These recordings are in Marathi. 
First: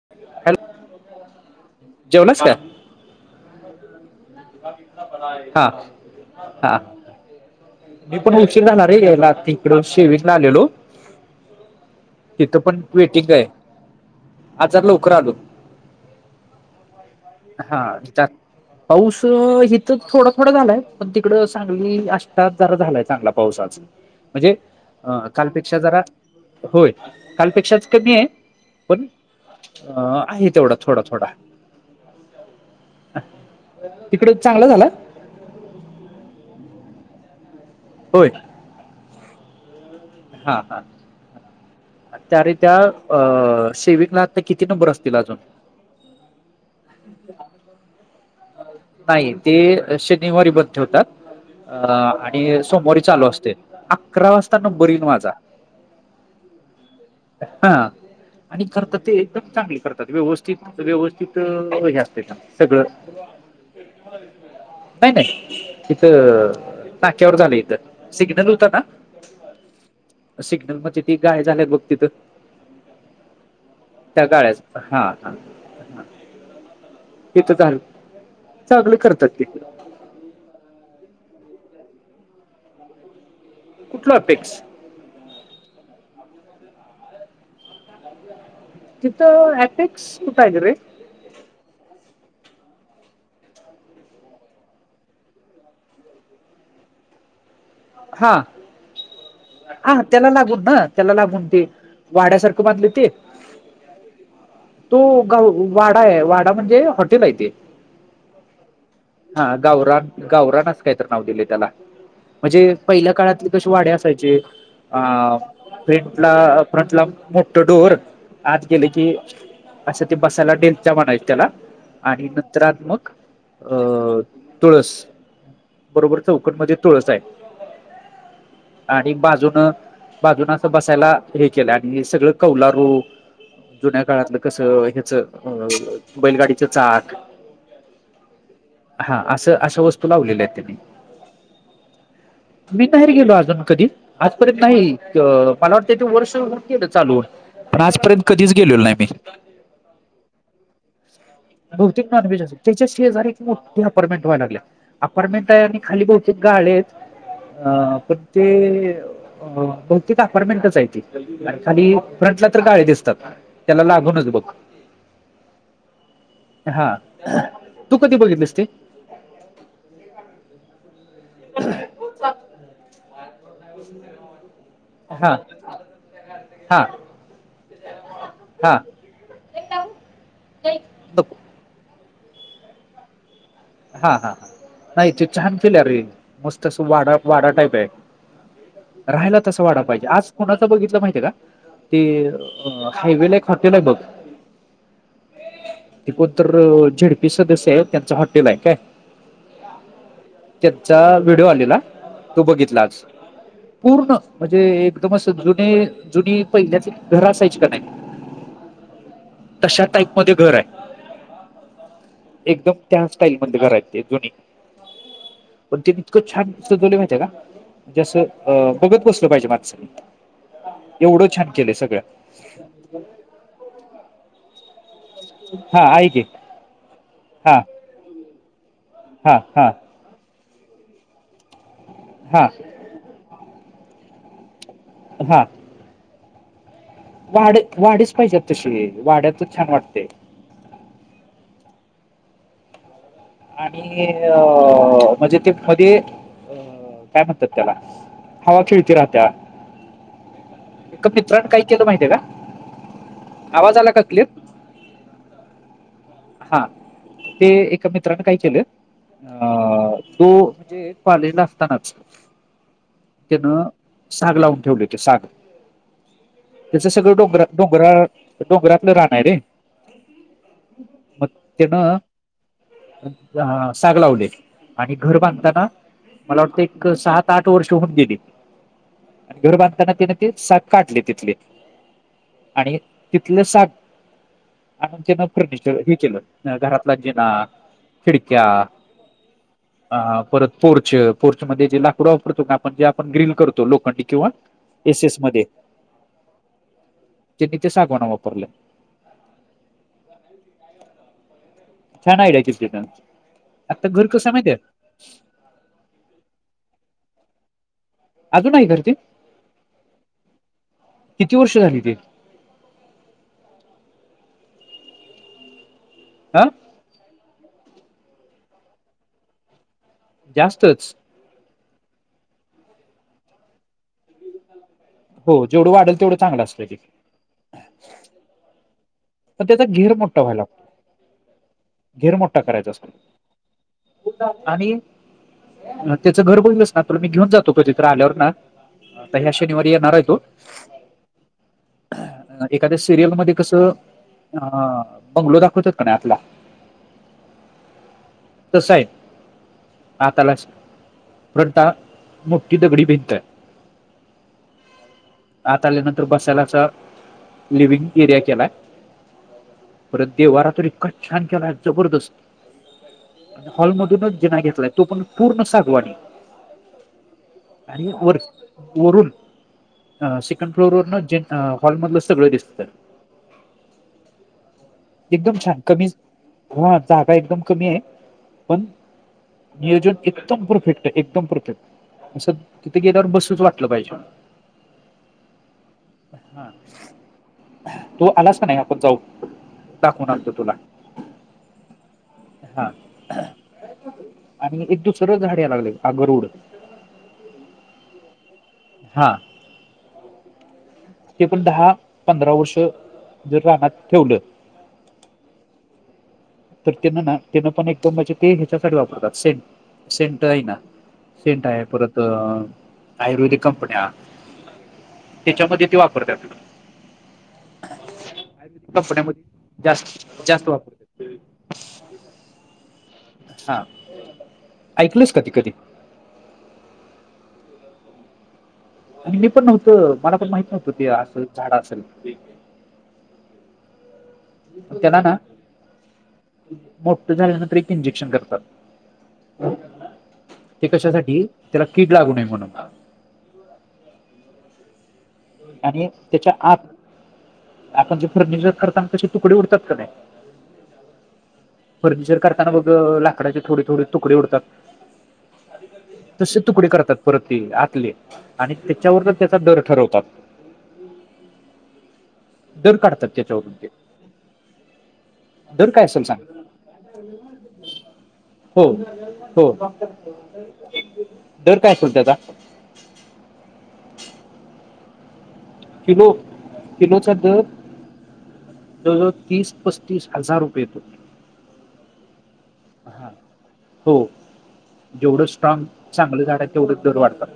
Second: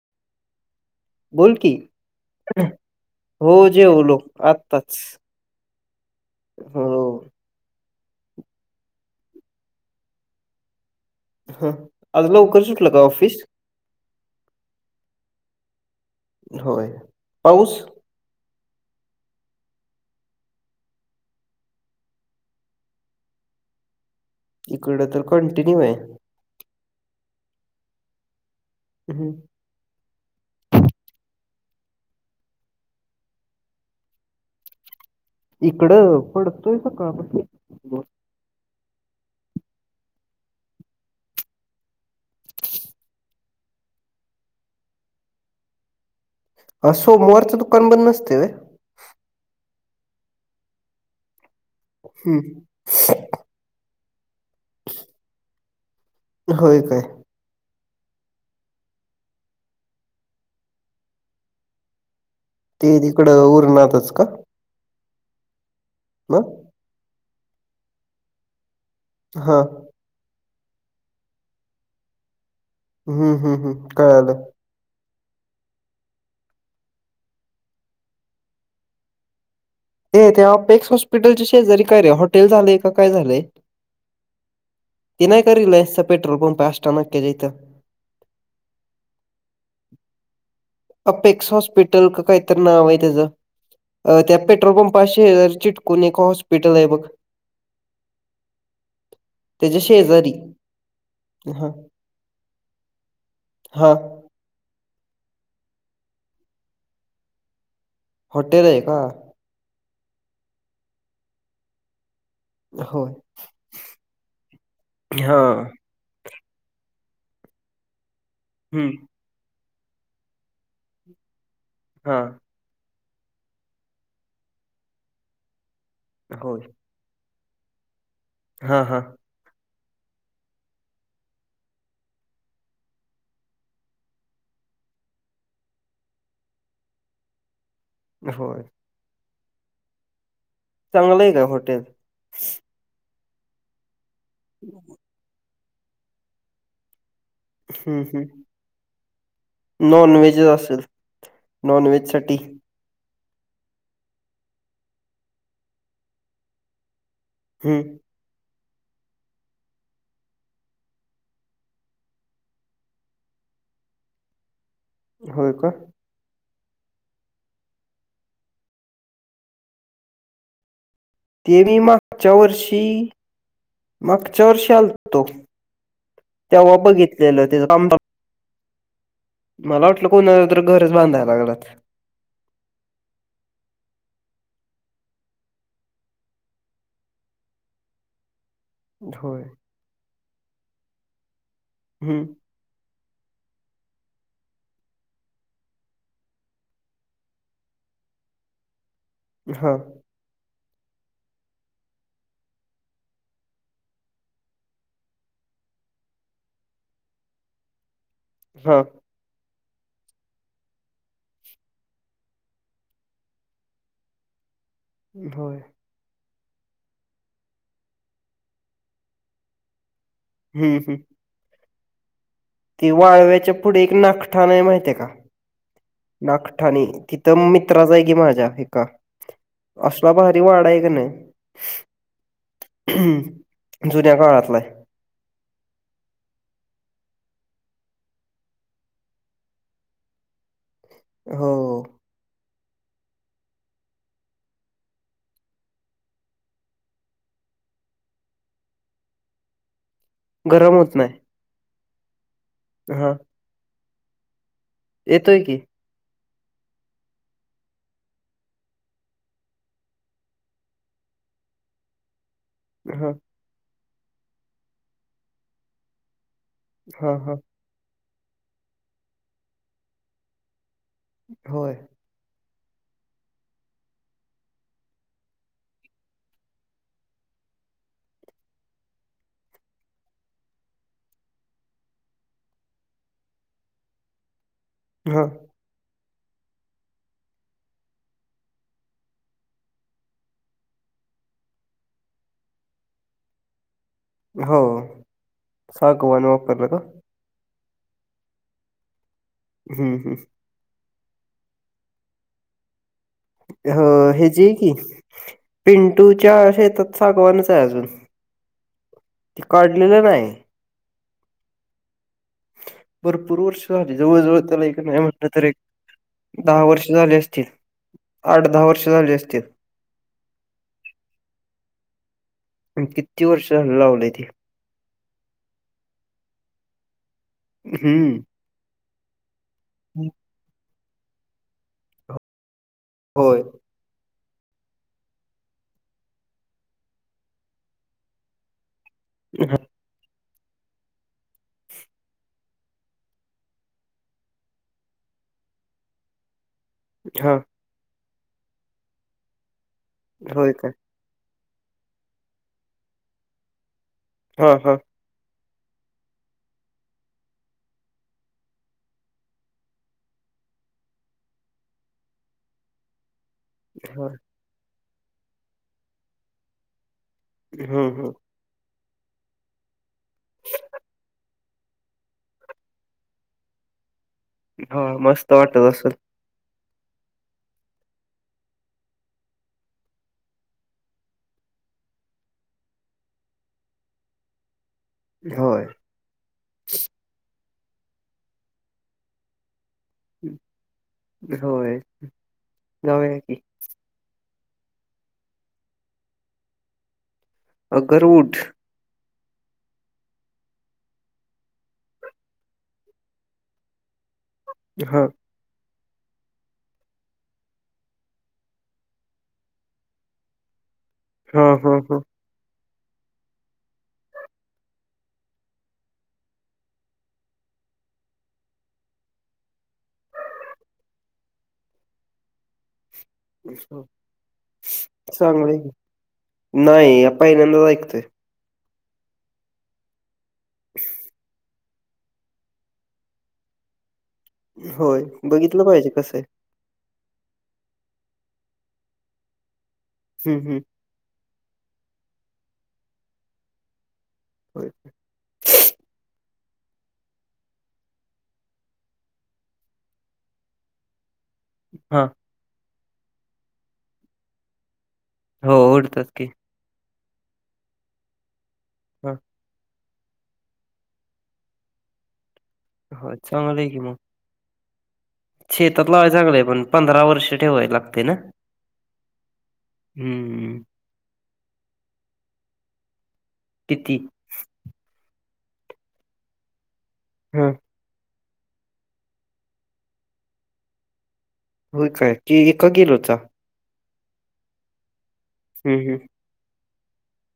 हॅलो बोल की जेवलास का हो जेवलो आत्ताच. हा हा हो मी पण उशीर घाला रे यायला तिकडं शेवीगंला आलेलो हं आज तिथं लवकर पण सुटलं का वेटिंग ऑफिस? आहे आज जरा लवकर आलो होय. पाऊस हा च पाऊस तर हिथ थोडं थोडं झालंय पण तिकडं सांगली आष्टात जरा झालाय चांगला पाऊस आज म्हणजे इकडं अ तर कालपेक्षा कंटिन्यू आहे. जरा होय कालपेक्षाच कमी आहे पण हम्म अ आहे तेवढा थोडा थोडा तिकड चांगला झाला इकड पडतोय सकाळ पासन हो हा हा त्या रे त्या अ सेविगण आता किती नंबर असतील अजून सोमोवारचं दुकान बंद नसतेय व्ह नाही ते शनिवारी बंद ठेवतात अ आणि हम्म सोमवारी चालू असते अकरा वाजता नंबर येईल माझा होय काय हा आणि खरंतर ते एकदम चांगले करतात व्यवस्थित व्यवस्थित हे असत सगळं तकड ऊर ना व्हतच का नाही नाही इथं मग? नाक्यावर झालं इथ सिग्नल होता ना हा सिग्नल म्हणजे ती गाय झाल्यात बघ तिथं हम्म हम्म हम् त्या कळालं गाळ्याच हा ह हेेत तर चांगलं करतात ते हे ते आपेक्स हॉस्पिटलच्या शेजारी काय रे हॉटेल झालेय काय झाले कुठला अपेक्स ते नाही का रे पेट्रोल पंप आष्टा नक जतं इथंअपेक्स कुठ आहे रे अपेक्स हॉस्पिटल का काही तर नाव आहे त्याचं अ त्या पेट्रोल पंपाशी चिटकून एक हॉस्पिटल आहे बघ हा त्याच्या हा त्याला शेजारी लागून ना त्याला लागून ती हा वाड्यासारखं बांधलय ते हा तो गा वाडा आहे वाडा म्हणजे हॉटेल आहे ते हॉटेल आहे का हा गावरान गावरानच काय तर नाव दिले त्याला म्हणजे होय पहिल्या काळातली कशी वाडे असायचे अ हा फ्रंट ला फ्रंट ला मोठ डोर आज गेले हम्म की असं ते बसायला डेलच्या म्हणायच त्याला हा आणि चित्रात्मक अ तुळस बरोबर चौकट होय मध्ये तुळस आहे हा हा आणि बाजून बाजून अस बसायला हे केलं आणि सगळं कौलारू जुन्या काळातलं कसं ह्याच अ बैलगाडीच चाक हो हा असं अशा वस्तू लावलेल्या आहेत त्यांनी चांगलं आहे का हॉटेल मी नाही गेलो अजून कधी आजपर्यंत नाही मला वाटतं ते वर्ष हून गेलं चालू पण हम्म आजपर्यंत हम्म कधीच गेलेलो नाही मी नॉन व्हेजच असेल नॉन बहुतेक व्हेज साठी नॉनव्हेज अस त्याच्या शेजारी एक मोठी अपार्टमेंट व्हाय लागले अपार्टमेंट आहे आणि खाली बहुतेक गाळे ह हम्म पण ते अ बहुतेक अपार्टमेंटच आहे त खाली फ्रंटला तर गाळे दिसतात त्याला लागूनच बघ होय का हा तू कधी बघितलीस ते ते मी मागच्या वर्षी मागच्या वर्षी आल हा तेव्हा बघितलेलं हां मला वाटलं कोणाला तर घरच नको बांधायला लागलंत हा हा नाही ते छान केल रे मस्त अस वाडा वाडा टाईप आहे राहायला होय तसं वाढा पाहिजे आज कोणाचं बघितलं माहिती का ते हम्म अ हायवेला एक हॉटेल आहे बघ ते कोणतर झेडपी सदस्य आहे त्यांचा हॉटेल आहे काय हा त्याचा व्हिडिओ आलेला तो बघितला आज पूर्ण म्हणजे एकदमच जुने जुनी पहिल्याची घर असायची का नाही हा तशा टाईप मध्ये घर आहे एकदम त्या स्टाईल म करायचे जुनी होय ण ते इतकं छान सजवले माहिे का जसं बघत बसल पाहिजे मानसान हम्म हम्म एवढं छान केलंय सगळं ती वाळव्याच्या पुढ एक नाखठान आहे माहितीये का हा आहे की नागठाणे तिथं हा मित्राच आहे कि माझ्या एका हा हा असला भारी वाडा आहे कनी हा ह् जुन्या काळातलाय हा वाड्यात वाडीच पाहिजेत तशी वाड्यातच छान वाटतय हो आणि अ म्हणजे ते मध्ये काय म्हणतात त्याला हवा खेळती राहत्या गरम होत एका नाही मित्रांन काय केलं माहितीये का? हा. आवाज आला का क्लियर? येतोय की हा. ते एका मित्राने काय केलं? आ तो काॅलेजला असतानाच ह. त्यान साग लावून ठेवलेते साग, त्याच हा सगळं हा डोंगरात डोंगराळ डोंगरातलं राण आहे रे. मग तेन होय साग लावले आणि घर बांधताना मला वाटतं एक सात आठ वर्ष होऊन गेली. आणि घर बांधताना तेन ते साग काढले तिथले. आणि तिथलं साग आणून, हा त्यान फर्निचर हे केलं घरातला जिणा, खिडक्या आ परत पोर्च पोर्च मध्ये जे लाकूड वापरतो, आपण जे आपण ग्रिल करतो लोखंडी किंवा अ हो, एस एस सागवान वापरलं ना. कितीचे सागवान वापरले? हुं हुं. काय झालं? छान आयडीया केलं ती न? अ हे जी हाय की, पिंटूच्या शेतात सागवानच हाय अजून अजून हाय काय ते? काढलेलं नाही. किती वर्ष झाली ते? भरपूर वर्ष झाली. जवळ जवळ त्याला एक नाही म्हणलं तर एक हा दहा वर्ष झाली असतील. आठ दहा वर्ष झाली असतील. जास्तच किती वर्ष झाल? लावलय ते. हो जेवढं वाढल, तेवढं चांगलं असतय ते. हम्म. तर त्याचा घेर मोठा व्हायला लागतो, घेर मोठा करायचा असतो. होय. आणि त्याचं घर बघितलस ना, तुला मी घेऊन जातो कधीतर आल्यावर ना आता ह्या हां, शनिवारी येणार हाय तो. एखाद्या सिरियलमध्ये कसं? हा. बंगलो दाखवतात का नाही आतला? हा. तस हाय. आतालाच होय का? फ्रंट ला मोठी दगडी भिंत हाय. हा हा. आत आल्यानंतर बसायला असा लिव्हींग एरिया केलाय. परत देव्हारा तर इतका छान केलाय, जबरदस्त. हां. हॉलमधूनच जीना घेतलाय तो पण पूर्ण सागवानी हं, आणि हं. वर वरून हा सेकंड फ्लोर वरन, जें हॉल मधलं सगळ दिसतय. हां, मस्त एकदम वाटत छान! असेल. कमीच हा जागा एकदम कमी हाय पण नियोजन एकदम परफेक्ट हाय, एकदम परफेक्ट. असं तिथ गेल्यावर बसूच वाटलं पाहिजे. होय. तू आलास काय नाही आपण जाऊ. दाखवून आणतो तुला, होय. हा जाऊया हा. की. आणि एक दुसरं झाड यायं लागलय आगरूड. अगरूड. हा. ते पण दहा, पंधरा वर्ष जर रानात ठेवलं हा. तर तेन ना तेन पण एकदम म्हणजे ते हेच्यासाठी वापरतात सेंट सेंट आहे ना. सेंट हां, आहे हां, परत हां. अअ आयुर्वेदिक कंपन्या तेच्यामध्ये ते वापरत्यात. तस नाय बघ जास्त जास्त वापर [inaudible] हा ऐकलंस का ते चांगलं कधी हाय की नाही पहिल्यांदाच ऐकतोय. आणि मी पण नव्हतं मला पण माहित नव्हतं ते आस झाड असेल ते. त्याला होय ना बघितलं पाहिजे कसंय. मोठं झाल्यानंतर ब्रीक इंजेक्शन करतात. हम् हम. ते कशासाठी? त्याला किड लागू नये म्हणून. [inaudible] आणि तेच्या आत आपण जे फर्निचर करताना कसे तुकडे उडतात का नाय हां. फर्निचर करताना बघ लाकडाचे थोडे- थोडे तुकडे उडतात हो उडतात की. तसे तुकडे करतात परत ते आतले आणि तेच्यावर हां. तेचा दर ठरवतात. दर काढतात हां, तेच्यावरुन चांगलं ते. आहे की मग. दर काय शेतात असेल लावाय सांग चांगलंय पण, पंधरा वर्ष ठेवायला लागते ना? हो. हो, हम्म. दर काय आसल त्याचा? किती? किलो किलोचा दर हं. जवळ जवळ तीस पस्तीस हजार रुपये येतो. हो काय की हा एककिलोचा. हो जेवढं स्ट्रॉंग हम्म हम्म चांगलं झाडाय तेवढ दर वाढतात.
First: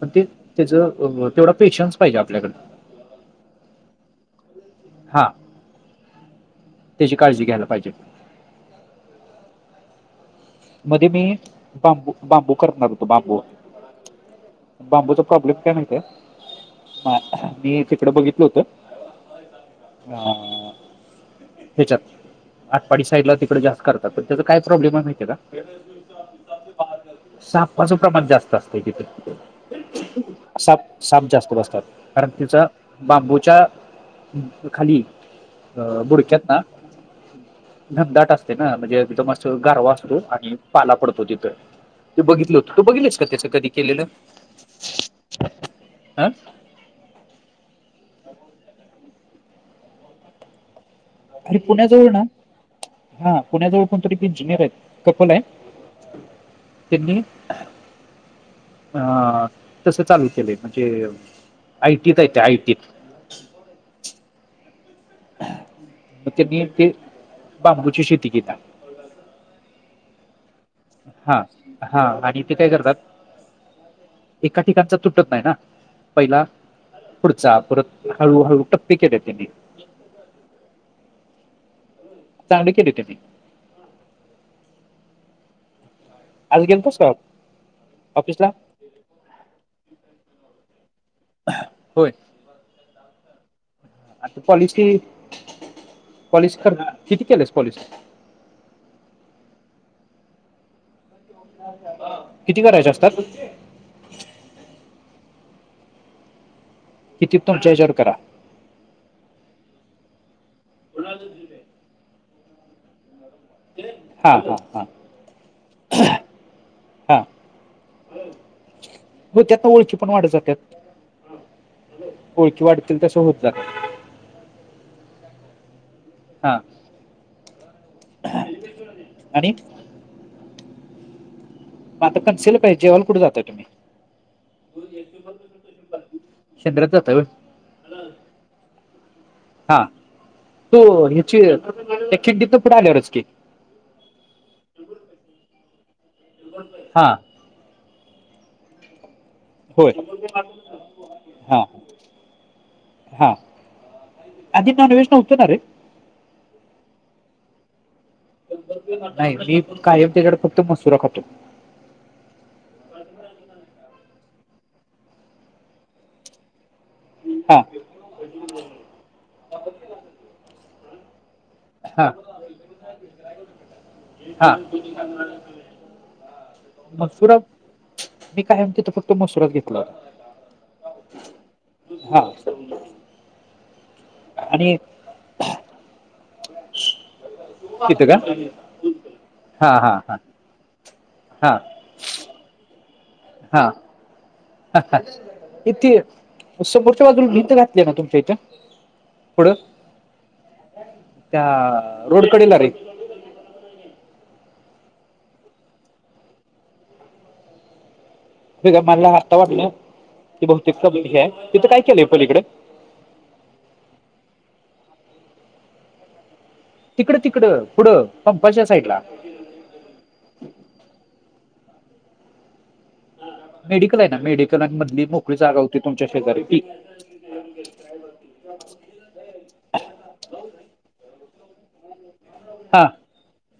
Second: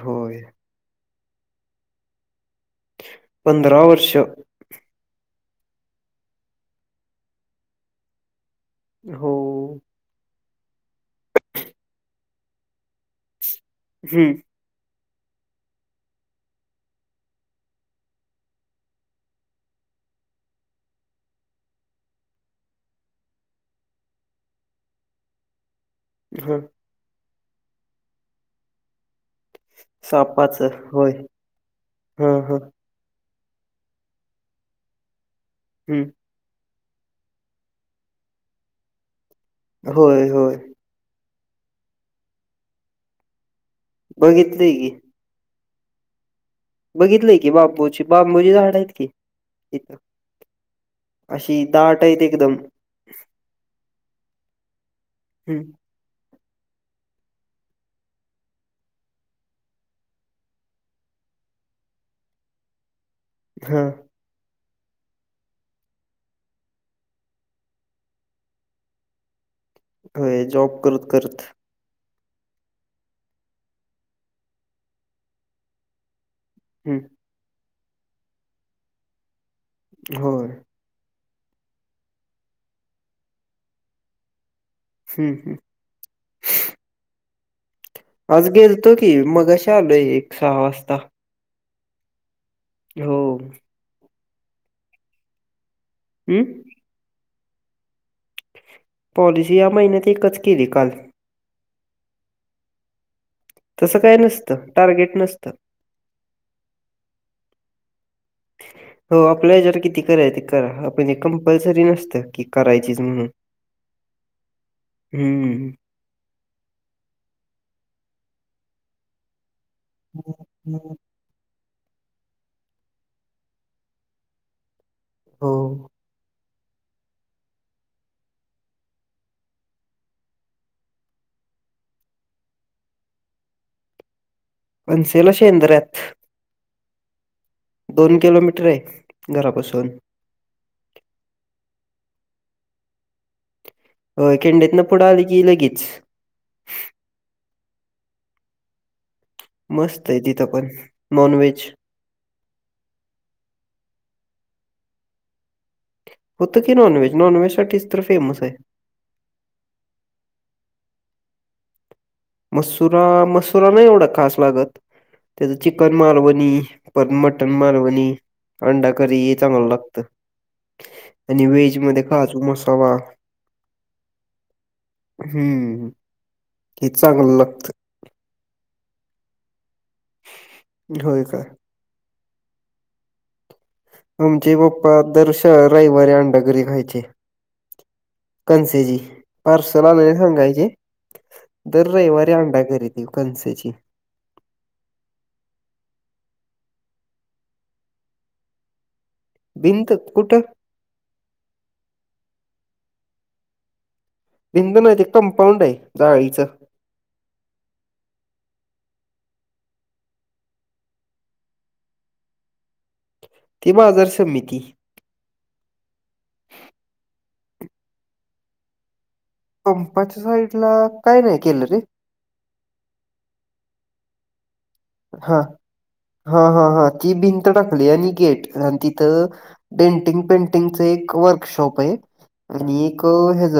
पण ते होय तेच तेवढ पेशन्स पाहिजे आपल्याकड. पंधरा वर्ष हां. त्याची काळजी घ्यायला पाहिजे. हो. मध्ये मी बांबू- बांबू करणार होतो बांबू. हम्म. बांबूचा प्रॉब्लेम काय माहतीय मी तिकडं बघितलं होत. [unintelligible] त्याच्यात आटपाडी साईडला तिकडे जास्त करतात तर त्याचा काय प्रॉब्लेमय माहिती ये का [inaudible] [unintelligible] सापाचं प्रमाण जास्त असतंय तिथं. सापाचं साप होय साप जास्त बसतात कारण हा हा तिचा. बांबूच्या खाली अं हम्म बुडक्यात ना घनदाट असतय ना म्हणजे तिथं मस्त गारवा असतो होय आणि. होय पाला पडतो तिथं ते बघितलं होत तू बघितलस का त्याच कधी केलेलं. बघितलंय की आं बघितलंय की बापुची -बांबूची झाडयत की तिथं. अरे पुण्याजवळ ना हा पुण्याजवळ कोणतरी इंजिनियर हायत कपलाय. हम्म [unintelligible] आं तस चालू केलंय म्हणजे आयटीतय ते आयटीत. हं मग तेनी इथे बांबुची शेती केता. व्हय जॉब करत करत हा- हा आणि तेे काय करतात. एका ठिकाणचा तुटत नाही ना पहिला हम्म पुढचा परत हळूहळू टप्पे केलेत त्यांनी. होय. चांगलं केलंय त्यांनी. हम्म- हम्म. आज गेलतास काय? आज गेलतो की मगाशी आलोय एक सहा वाजता. होय. हो. आता पॉलिशी- हम्म पॉलिशी कर किती केलेस पॉलिशी? पॉलिसी या महिन्यात एकच केली काल. किती करायचे असतात? तसं काय नसतं टार्गेट नसतं. किती तुमच्या हेच्यावर करा. हो आपल्या ह्याजावर किती कराय ते करा आपण कंपल्सरी नसतं की करायचीच म्हणून. हा- हा -हा. हं. हा म त्यातनं वळखी [inaudible] पण वाढत जात्यात ओळखी वाढतील तश्या होत जाता हो. हा [inaudible] आणि मग आता कन्सिल काय, जेवायला कुठ जाताय तुम्ही? पणसेला शेंद्र्यात केंद्रात जाताय होय? दोन किलोमीटराय हा घरापासून. तो हेची -ह्याची [unintelligible] आल्यावरच की. होय खिंडीतनं पुढं आलं की लगीच. हा. होय मस्तय तिथं पण हा नॉनव्हेज. हा आधी नाॅॅनव्हेेज न्हवतणारे? हुतं की नॉनव्हेज, नॉनव्हेजसाठीच तर फेमस हाय. नाय मी कायम तिकडं फक्त मसुरा खातो. मसुरा- मसुरा नाही एवढा खास लागत, त्याचं चिकन मालवणी. परत मटण हा मालवणी आणि अंडाकरी हे चांगलं लागत आणि व्हेज मध्ये हा काजू मसाला हा हम्म -हम्म. मसुरा मी कायम तिथ फक्त मसुरा घेतला. होय काय? हा. आमचे आणि पप्पा दर श- रविवारी अंडाकरी खायचे. तिथं का कनसेजी हा पार्सल हा हा आणायला सांगायचे, हा दर रयवारी अंडा करी त कनसेची. हा -हा -हा ये ती समोरच्या बाजूूला भिंत घातलीये ना तुमच्या इथं? पुढं भिंत कुठ? त्या रोड कडेला रे भिंत नाही ते कंपाऊंड आहे जाळीचं मला आता वाटलं की बहुतेक पब्लिक हाय तिथं काय केलंय पलीकडं ती बाजार समिती तिकडं तिकड पुढं पंपाच्या साईडला पंपाच्या साईड ला काय नाही केलं रे मेडिकल हाय ना मेडिकल मधली मोकळी हा जागा होती तुमच्या शेजारी हा ती हा हा ती भिंत टाकली आणि गेट आणि तिथं डेंटिंग पेंटिंगच एक वर्कशॉप आहे हा आणि एक ह्याज